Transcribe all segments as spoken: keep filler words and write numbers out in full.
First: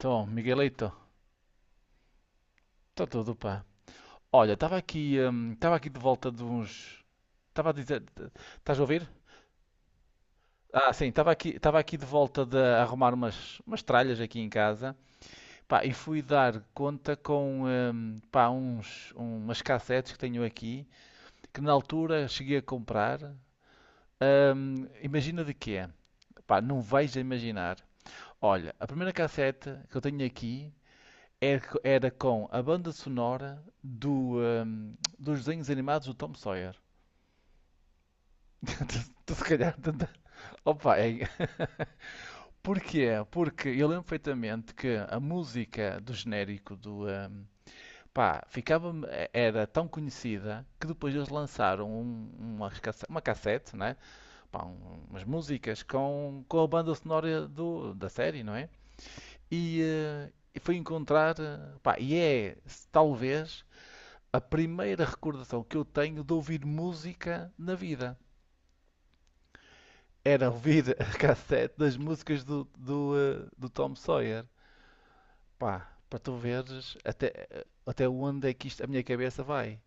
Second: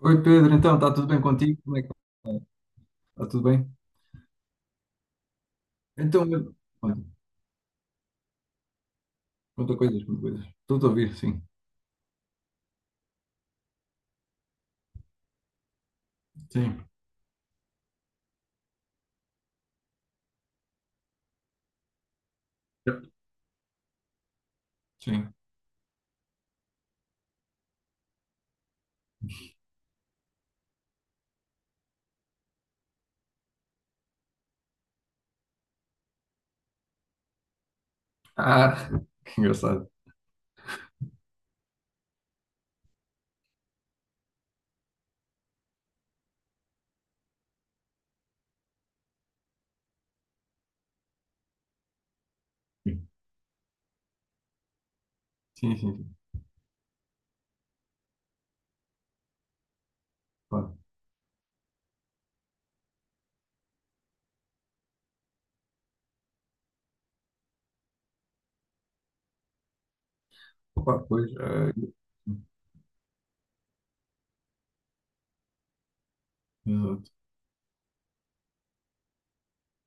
Oi Pedro, então Miguelito, está tudo bem contigo? Como é que está? está Está tudo, tudo pá. bem? Olha, estava aqui, hum, estava aqui de Então, volta de eu- uns. conta, Estava a dizer. Estás a ouvir? conta coisas, conta coisas. Estou a Ah, sim, ouvir, estava sim. aqui, estava aqui de volta de arrumar umas, umas tralhas aqui em casa, pá, e fui dar Sim, conta com, hum, pá, uns, um, umas cassetes que tenho aqui, que na altura cheguei a comprar. Hum, sim. imagina de quê? Pá, não vais a imaginar. Olha, a primeira cassete que eu tenho aqui era, era com a banda sonora do, hum, dos desenhos animados do Tom Sawyer. Ah, Tu que se calhar. engraçado. Opa, é... Porquê? Porque eu lembro perfeitamente que a música do genérico do. Hum, pá, ficava, era tão conhecida que depois eles lançaram um- uma, Sim, uma cassete, né? Pá, um- umas sim, músicas sim. com, com a banda sonora do, da série, não é? E, eh, e Pá, foi encontrar. eh, Pá, e é talvez a primeira recordação que eu tenho de ouvir música na vida. Era ouvir pá, a pois, cassete é, das músicas do, do, eh, do Tom Sawyer. Pá, para tu veres exato. até, até onde é que isto, a minha cabeça vai.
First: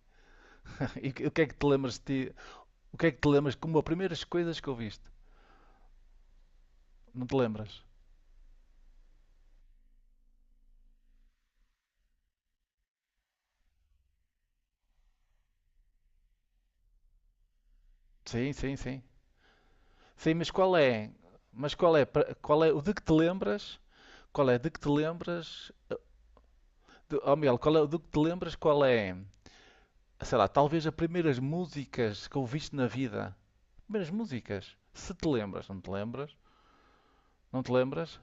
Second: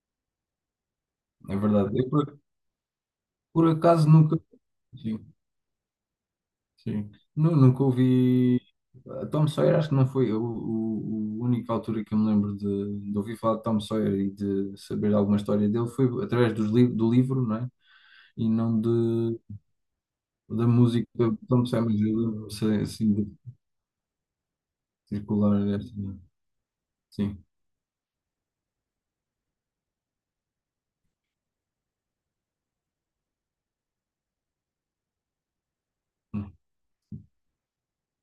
E o que é que É te lembras verdade. Eu de ti? por, O que é que te lembras por como as acaso primeiras nunca. coisas que ouviste? Sim, sim. Não te Nu- lembras? Nunca ouvi. A Tom Sawyer, acho que não foi o, o, o única altura que eu me lembro de, de ouvir falar de Tom Sawyer e de saber alguma história dele foi através dos li, do livro, não é? E Sim, sim, não de. sim. Sim, mas Da qual música, é? então me Mas sai qual mais é, ajuda, qual é o sei de que te assim, de lembras? Qual é de que te circular lembras? esta, eh, não. Oh, Sim. Miguel, qual é o de que te lembras? Qual é sei lá, talvez as primeiras músicas que ouviste na vida. Primeiras músicas. Se te lembras, não te lembras? Não te lembras?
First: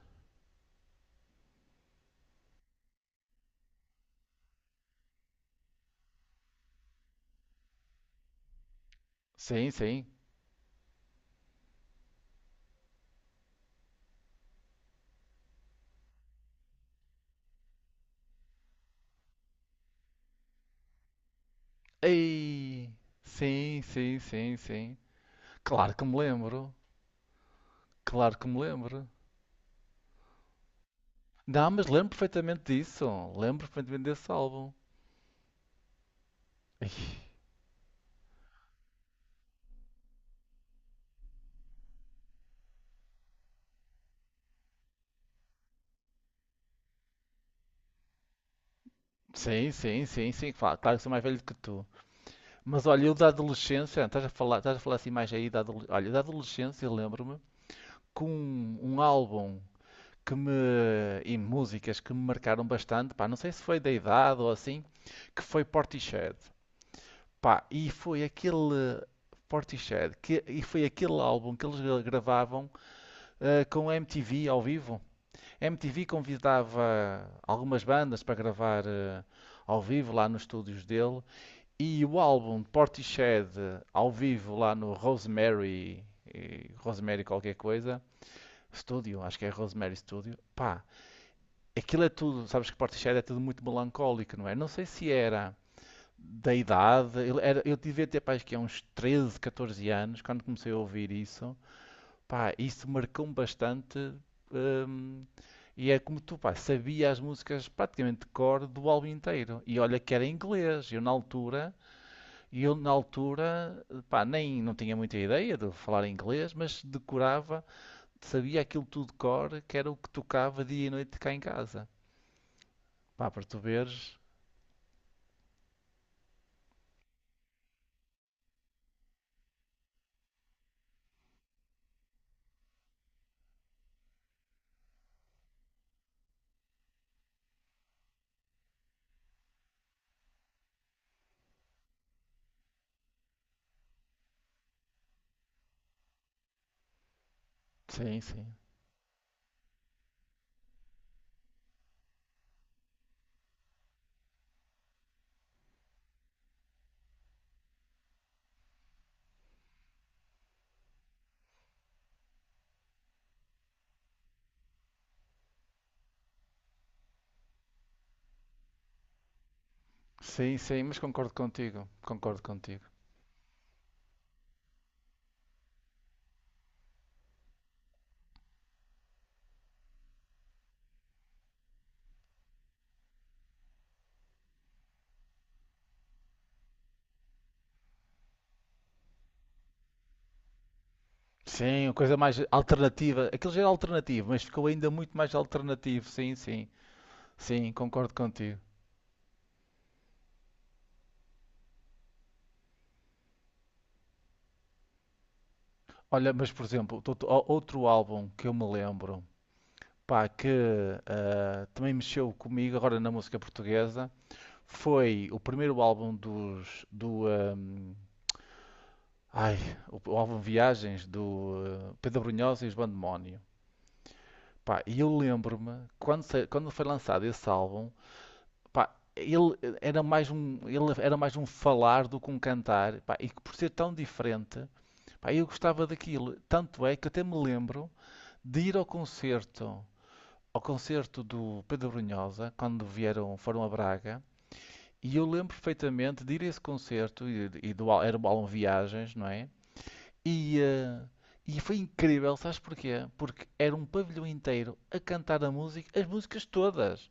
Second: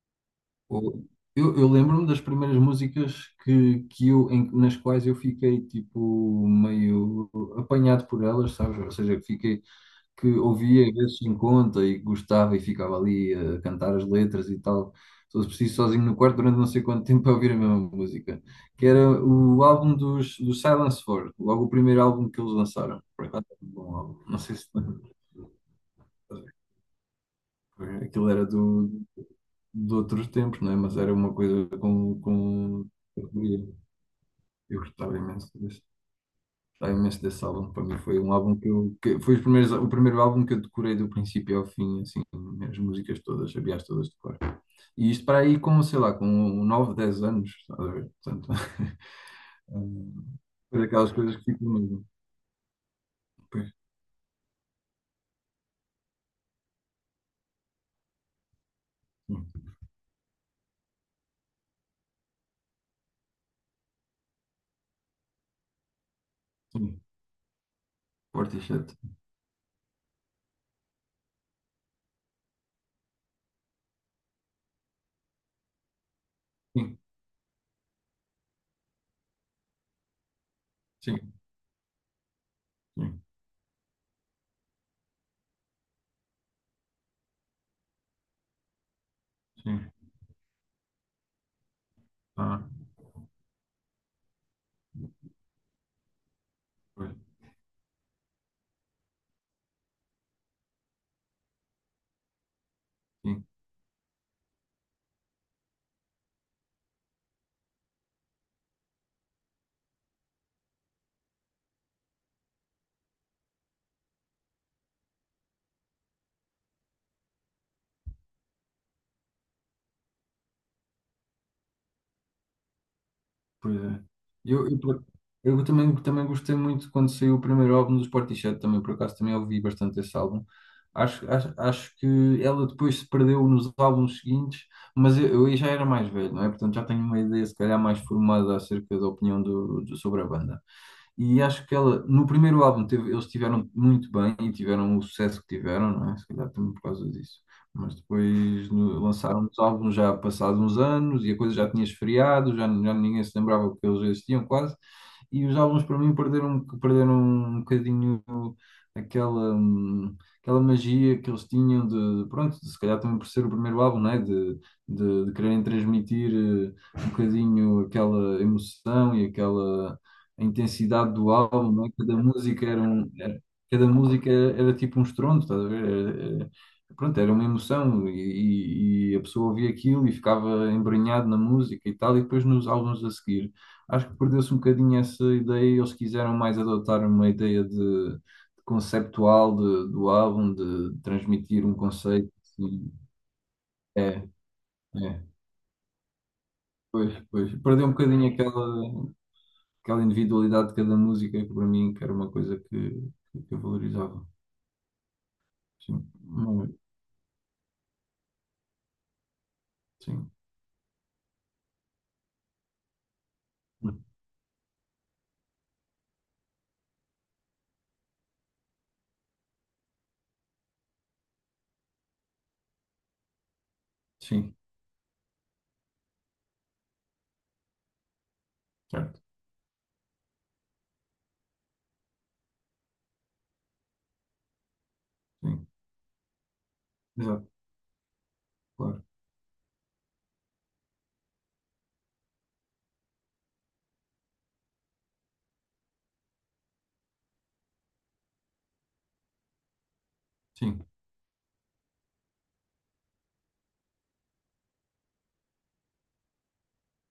O- Eu, eu lembro-me das primeiras músicas que, que eu, em- nas quais eu fiquei, tipo, meio apanhado por elas, sabes? Ou seja, que fiquei, Sim, sim. que ouvia às vezes em conta e gostava e ficava ali a cantar as letras e tal. Se fosse preciso, sozinho no quarto durante não sei quanto tempo a ouvir a mesma música. Que era o álbum dos, dos Silence quatro, logo o primeiro álbum que eles Ei! lançaram. Por acaso, é um Sim, bom álbum. sim, Não sei sim, se... sim. Claro que me lembro. Aquilo Claro era que me do, lembro. de outros tempos, não é? Mas era uma coisa Não, mas lembro com, perfeitamente com... disso. Lembro perfeitamente desse álbum. Eu gostava imenso desse, Ai, gostava imenso desse álbum. Para mim foi um álbum que eu... Que foi os primeiros, o primeiro álbum que eu decorei do princípio ao fim, assim, as músicas todas, sabia-as todas de cor. E isto para aí com, sei lá, com nove dez anos, estás a ver? Portanto, sim, sim, hum, sim, sim. Claro, foi claro que sou daquelas mais coisas velho que que ficam tu. mesmo. Mas olha, eu da Pois, adolescência, estás a falar, estás a falar assim mais aí da adolescência. Olha, da adolescência, lembro-me com um, um sim, álbum que me, e músicas que me marcaram bastante, pá, não sei se foi da idade ou assim, que foi Portishead. sim. Pá, e foi aquele Portishead. Portishead, que, e foi aquele álbum que eles gravavam eh, com a M T V ao vivo. A M T V Sim, convidava algumas bandas para gravar eh, ao vivo lá nos estúdios sim, dele. E o álbum de sim, Portishead eh, ao vivo lá no Rosemary, eh, Rosemary qualquer coisa, Studio, acho que é sim. Rosemary Studio. Pá, aquilo é tudo, Ah, sabes que Portishead é tudo muito melancólico, não é? Não sei se era da pois, idade, ele era- eu devia ter pá, acho que é uns treze, catorze anos quando comecei a ouvir isso, pá, isso marcou-me sim. bastante. hum, e é como tu, pá, sabia as músicas praticamente de cor do álbum inteiro. E olha que era em inglês, eu na altura, e eu na altura, pá, nem não tinha muita ideia de falar inglês, mas decorava, sabia aquilo tudo de cor, que era o que tocava dia e noite cá em casa. Pá, para tu Pois é. veres. Eu, eu, por- eu também, também gostei muito quando saiu o primeiro álbum dos Portishead, também por acaso também ouvi bastante esse álbum. Acho, acho, acho que ela depois se perdeu nos álbuns seguintes, mas eu, eu aí já era mais velho, não é? Portanto já tenho uma ideia se calhar mais formada acerca da opinião do, do- sobre a banda. E acho que ela, no primeiro álbum, teve- eles tiveram muito bem e tiveram o sucesso que tiveram, não é? Se calhar também por causa disso. Mas Sim, sim. depois no- lançaram os álbuns já passados uns anos e a coisa já tinha esfriado, já, já ninguém se lembrava que eles existiam quase e os álbuns para mim perderam, perderam um bocadinho aquela, hum, aquela magia que eles tinham de, de- pronto, de, se calhar também por ser o primeiro álbum, né? De, de, de quererem transmitir eh, um bocadinho aquela emoção e aquela Sim, sim, mas intensidade do concordo contigo. álbum, né? Cada Concordo música era contigo. um, era- cada música era, era tipo um estrondo, estás a ver? Era- era- pronto, era uma emoção e, e- e a pessoa ouvia aquilo e ficava embrenhado na música e tal, e depois nos álbuns a seguir. Acho que perdeu-se um bocadinho essa ideia e eles quiseram mais adotar uma ideia de, de conceptual de- do álbum, de transmitir um Sim, a coisa conceito. mais e- alternativa. Aquilo já era É, alternativo, mas ficou ainda muito é, mais alternativo. Sim, sim. pois, pois. Sim, Perdeu um concordo bocadinho contigo. aquela, aquela individualidade de cada música, que para mim que era uma coisa que, que eu valorizava. Sim, Olha, mas por hum, exemplo, tot- o- outro álbum que eu me lembro, pá, sim, que ah, também mexeu comigo agora na música hum, portuguesa, foi o primeiro álbum dos, do, ahm, ai, o, o álbum Viagens do ah, Pedro Brunhosa e os Bandemónio. sim, Pá, e eu lembro-me quando, sa- quando foi lançado esse álbum. Pá, certo, ele era mais um, ele era mais um falar do que um cantar, pá, e que por ser tão diferente, pá, eu sim, gostava daquilo. Tanto é que até me exato, lembro de ir ao claro, concerto, ao concerto do Pedro Brunhosa, quando vieram, foram a Braga, e eu lembro perfeitamente de ir a esse concerto, e, e do, al- era o álbum Viagens, não é? E, sim, eh, e foi incrível, sabes porquê? Porque era um pavilhão inteiro a cantar a música, as músicas todas.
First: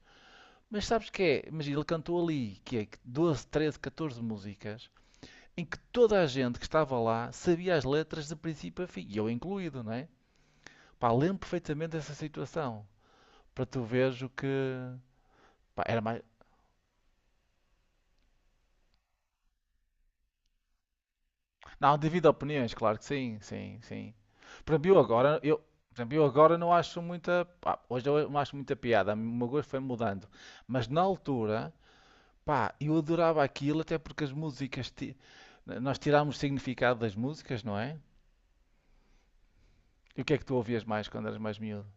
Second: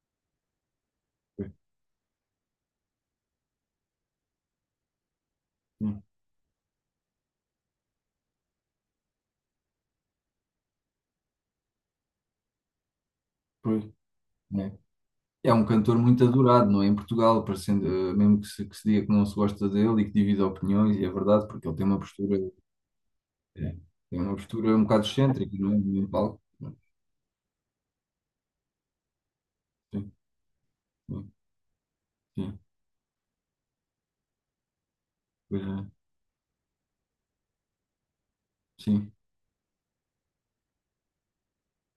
Mas sabes que é? pois, Mas ele cantou ali, que é que doze, treze, catorze músicas, em que sim, toda a gente que estava lá sabia as letras de princípio a fim, e eu incluído, não é? Pá, lembro perfeitamente dessa situação, para tu pois, veres o que... é. É um Pá, cantor era mais... muito adorado, não é? Em Portugal, parecendo, eh, mesmo que se, que se, diga que não se gosta dele e que divide opiniões, e é verdade, porque ele tem Não, uma devido a postura, opiniões, claro que sim, é, sim, sim. tem uma postura Para um mim eu bocado agora, excêntrica, eu, não é? por No exemplo, eu palco. agora não acho muita... Pá, hoje eu não acho muita piada, o meu gosto foi Sim, mudando. Mas na sim, altura, sim, pá, eu adorava aquilo, até porque as músicas... ti- pois é, Nós tirámos significado das músicas, não é? sim. E o que é que tu ouvias mais quando eras mais miúdo?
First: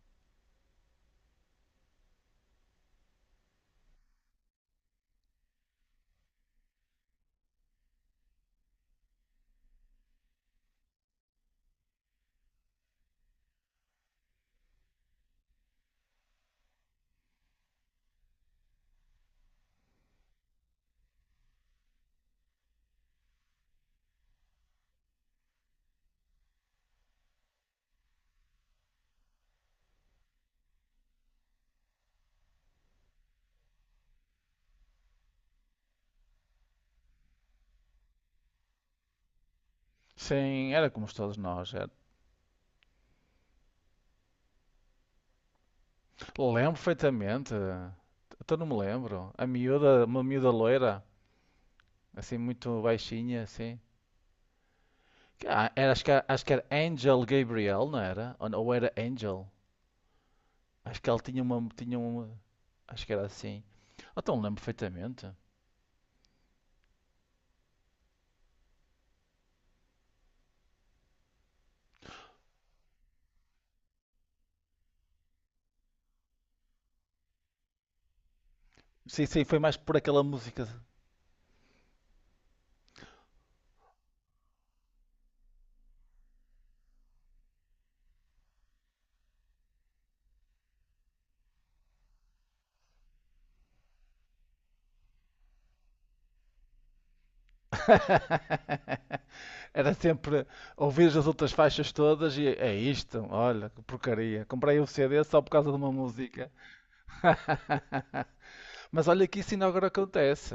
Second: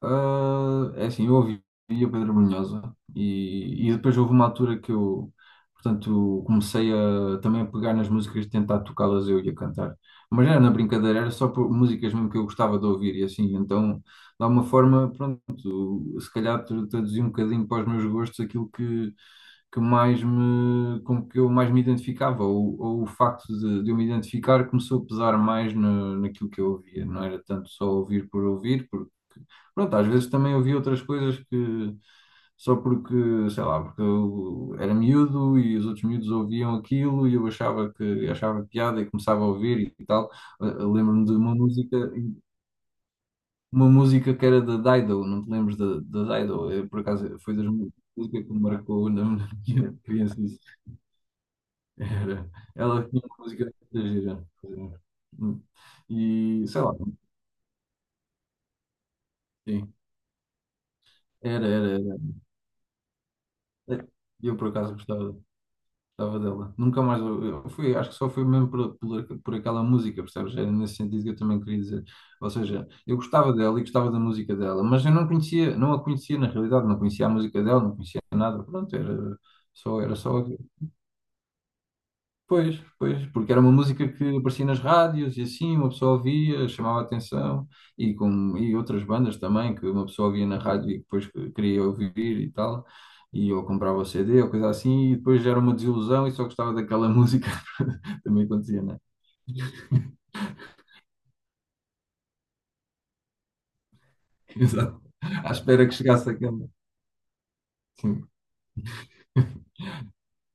Ah, é assim, eu ouvi o Pedro Brunhosa e, e depois houve uma altura que eu, portanto, comecei a também a pegar nas músicas, e tentar tocá-las eu e a cantar. Mas era na brincadeira, era só por músicas mesmo que eu gostava de ouvir e assim, então, de alguma forma, pronto, se calhar tra- traduzi um bocadinho para os meus gostos aquilo que, que mais me, com que eu mais me identificava, ou, ou o facto de, de eu me identificar começou a pesar mais na naquilo que eu ouvia, não era tanto só ouvir por ouvir, porque pronto, às vezes também ouvi outras coisas que só porque, sei lá, porque eu era miúdo e os outros miúdos ouviam aquilo e eu achava que achava piada e começava a ouvir e tal. Eh, Sim, era Eu como lembro-me de todos uma nós. Era. música, uma música que era da Dido, não te lembras da da Dido? Lembro Eh, Por acaso perfeitamente. foi das músicas que Até me não me marcou na lembro. A na minha miúda, uma criança. miúda Isso. loira, assim, Era, muito ela tinha uma baixinha, música assim. da gira. Que- ah, Era, acho que, era- acho que era E sei lá, Angel Gabriel, não era? Ou, ou era Angel? sim, Acho que ela tinha uma, era, tinha era, uma. Acho que era assim. era. Então lembro Eu por acaso perfeitamente. gostava. Gostava dela. Nunca mais. Eu fui, acho que só foi mesmo por, por, por aquela música, percebes? Era nesse sentido que eu também queria dizer. Ou seja, eu gostava dela e gostava da música dela, mas eu não conhecia, não a conhecia na realidade, não conhecia a música dela, não conhecia nada. Pronto, Sim, era sim, foi mais por só, era aquela só música. Pois, pois, porque era uma música que aparecia nas rádios e assim uma pessoa ouvia, chamava a atenção e, com, e outras bandas também que uma pessoa ouvia na rádio e depois que queria ouvir e tal, e ou comprava o C D ou coisa assim, e depois era uma desilusão e só gostava daquela música, também acontecia, né? Era sempre ouvir as outras faixas todas e é isto, olha, que porcaria. Comprei o Exato. C D só por À causa de espera uma que chegasse música. aquela. Sim, Mas olha que isso ainda agora acontece.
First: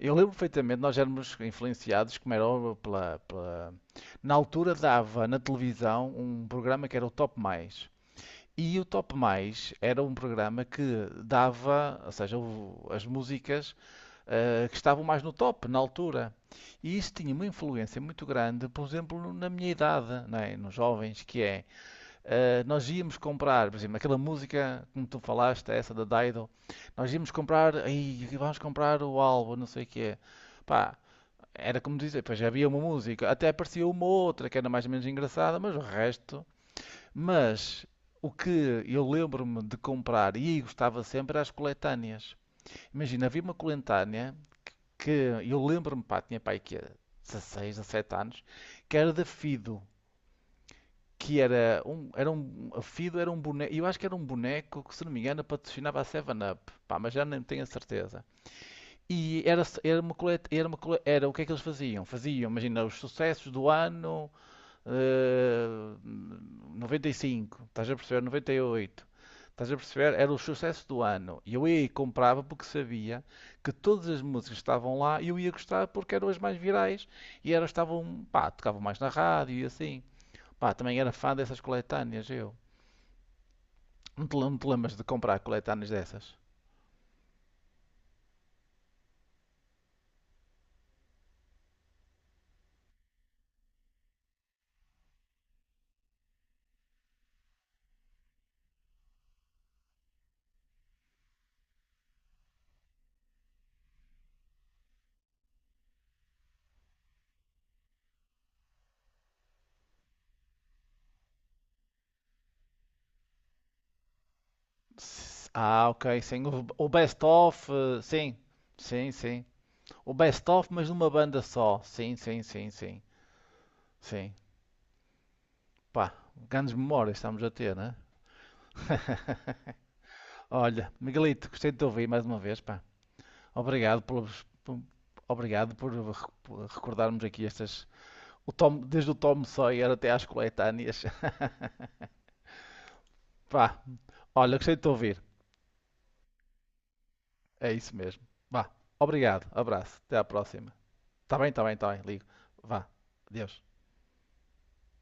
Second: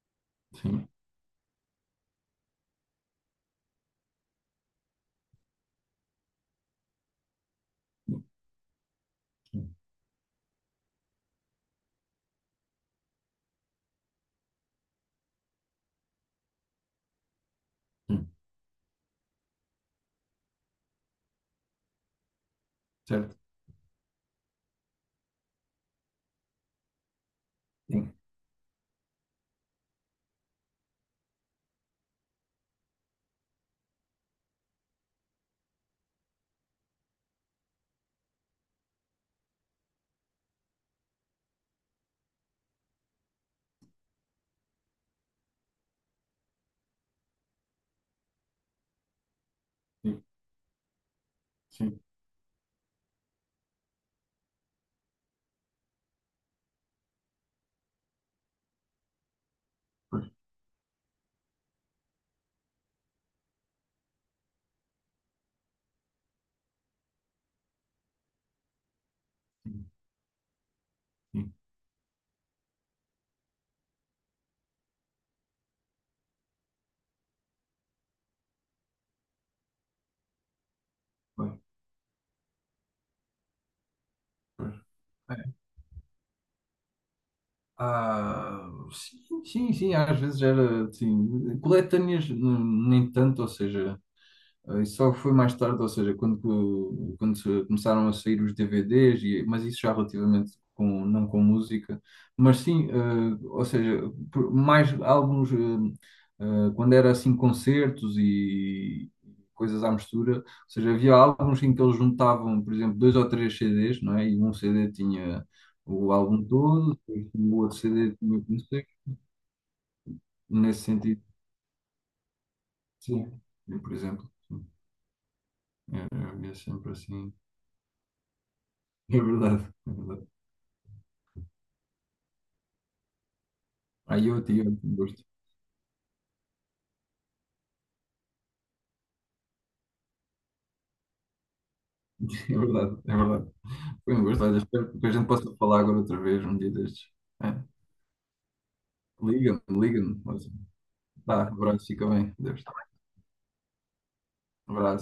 Eu lembro perfeitamente, sim, nós éramos influenciados, como era óbvio, pela, pela- Na altura dava na televisão um programa que era o Top Mais. E o Top Mais sim, era um programa que dava, ou seja, o- as músicas eh, que estavam mais no top na altura. E isso tinha uma influência muito grande, por exemplo, na minha idade, não é? Nos jovens, que é Uh, nós íamos certo. comprar, por exemplo, aquela música como tu falaste, essa da Dido, nós íamos comprar, Sim, aí vamos comprar o álbum, não sei o que é. Pá, era como dizer, pois havia uma música, até aparecia uma outra que era mais ou menos engraçada, mas o resto. Mas o que eu lembro-me de comprar e gostava sempre era as coletâneas. Imagina, havia uma coletânea que eu lembro-me, pá, tinha pai que dezesseis, dezessete anos, que era da Fido sim, que era sim, um, era um, a Fido era um boneco, eu acho que era um boneco que, se não me engano, patrocinava a sete-Up, pá, mas já não tenho a certeza. E era, era uma pois, coleta, era uma cole- era o que é que eles faziam? Faziam, imagina, os sucessos do ano eh, noventa e cinco, estás a perceber? noventa e oito. Estás a sim, perceber? Era o sucesso do ano. E sim, eu ia e comprava porque sabia que todas as músicas que estavam lá eu ia gostar porque eram as mais virais e elas estavam, pá, tocavam mais na rádio e assim. Pá, também era fã pois, dessas coletâneas, eu. Não te, não te pois. lembras de comprar coletâneas dessas? Ah, sim, sim, sim, às vezes era assim, coletâneas n- nem tanto, ou seja, eh, isso só foi mais tarde, ou seja, quando, co- quando se- começaram a sair os D V Ds, e, mas isso já relativamente com, não com música, mas sim, eh, ou seja, por- mais álbuns ah, Uh, quando era assim concertos e coisas à mistura, ou seja, havia álbuns em que eles juntavam, por exemplo, dois ou três C Ds, não é? E um C D tinha S- Ah, o ok, sim. álbum O, o todo, Best depois o Of, outro eh, C D sim. tinha o concerto. Sim, sim. O Best Of, Nesse mas numa sentido, banda só. Sim, sim, sim, sim. sim, eu, por exemplo, Sim. sim. Eu, Pá, eu via grandes sempre memórias assim. estamos a ter, né? É verdade, é verdade. Olha, Miguelito, gostei de te ouvir mais uma vez, pá. Obrigado Ai, eu pelos, tinha por- um gosto. obrigado por, re- por recordarmos aqui estas, o Tom, desde o Tom Sawyer até às coletâneas. É verdade, é verdade. Pá, Foi um gosto. olha, Olha, gostei de te espero que a ouvir. gente possa falar agora outra vez, um dia destes. É. É isso mesmo. Vá. Obrigado. Liga-me, Abraço. Até liga-me. à próxima. Tá Tá, bem, tá bem, abraço, tá bem. fica Ligo. bem. Deus. Vá. Adeus. Abraço.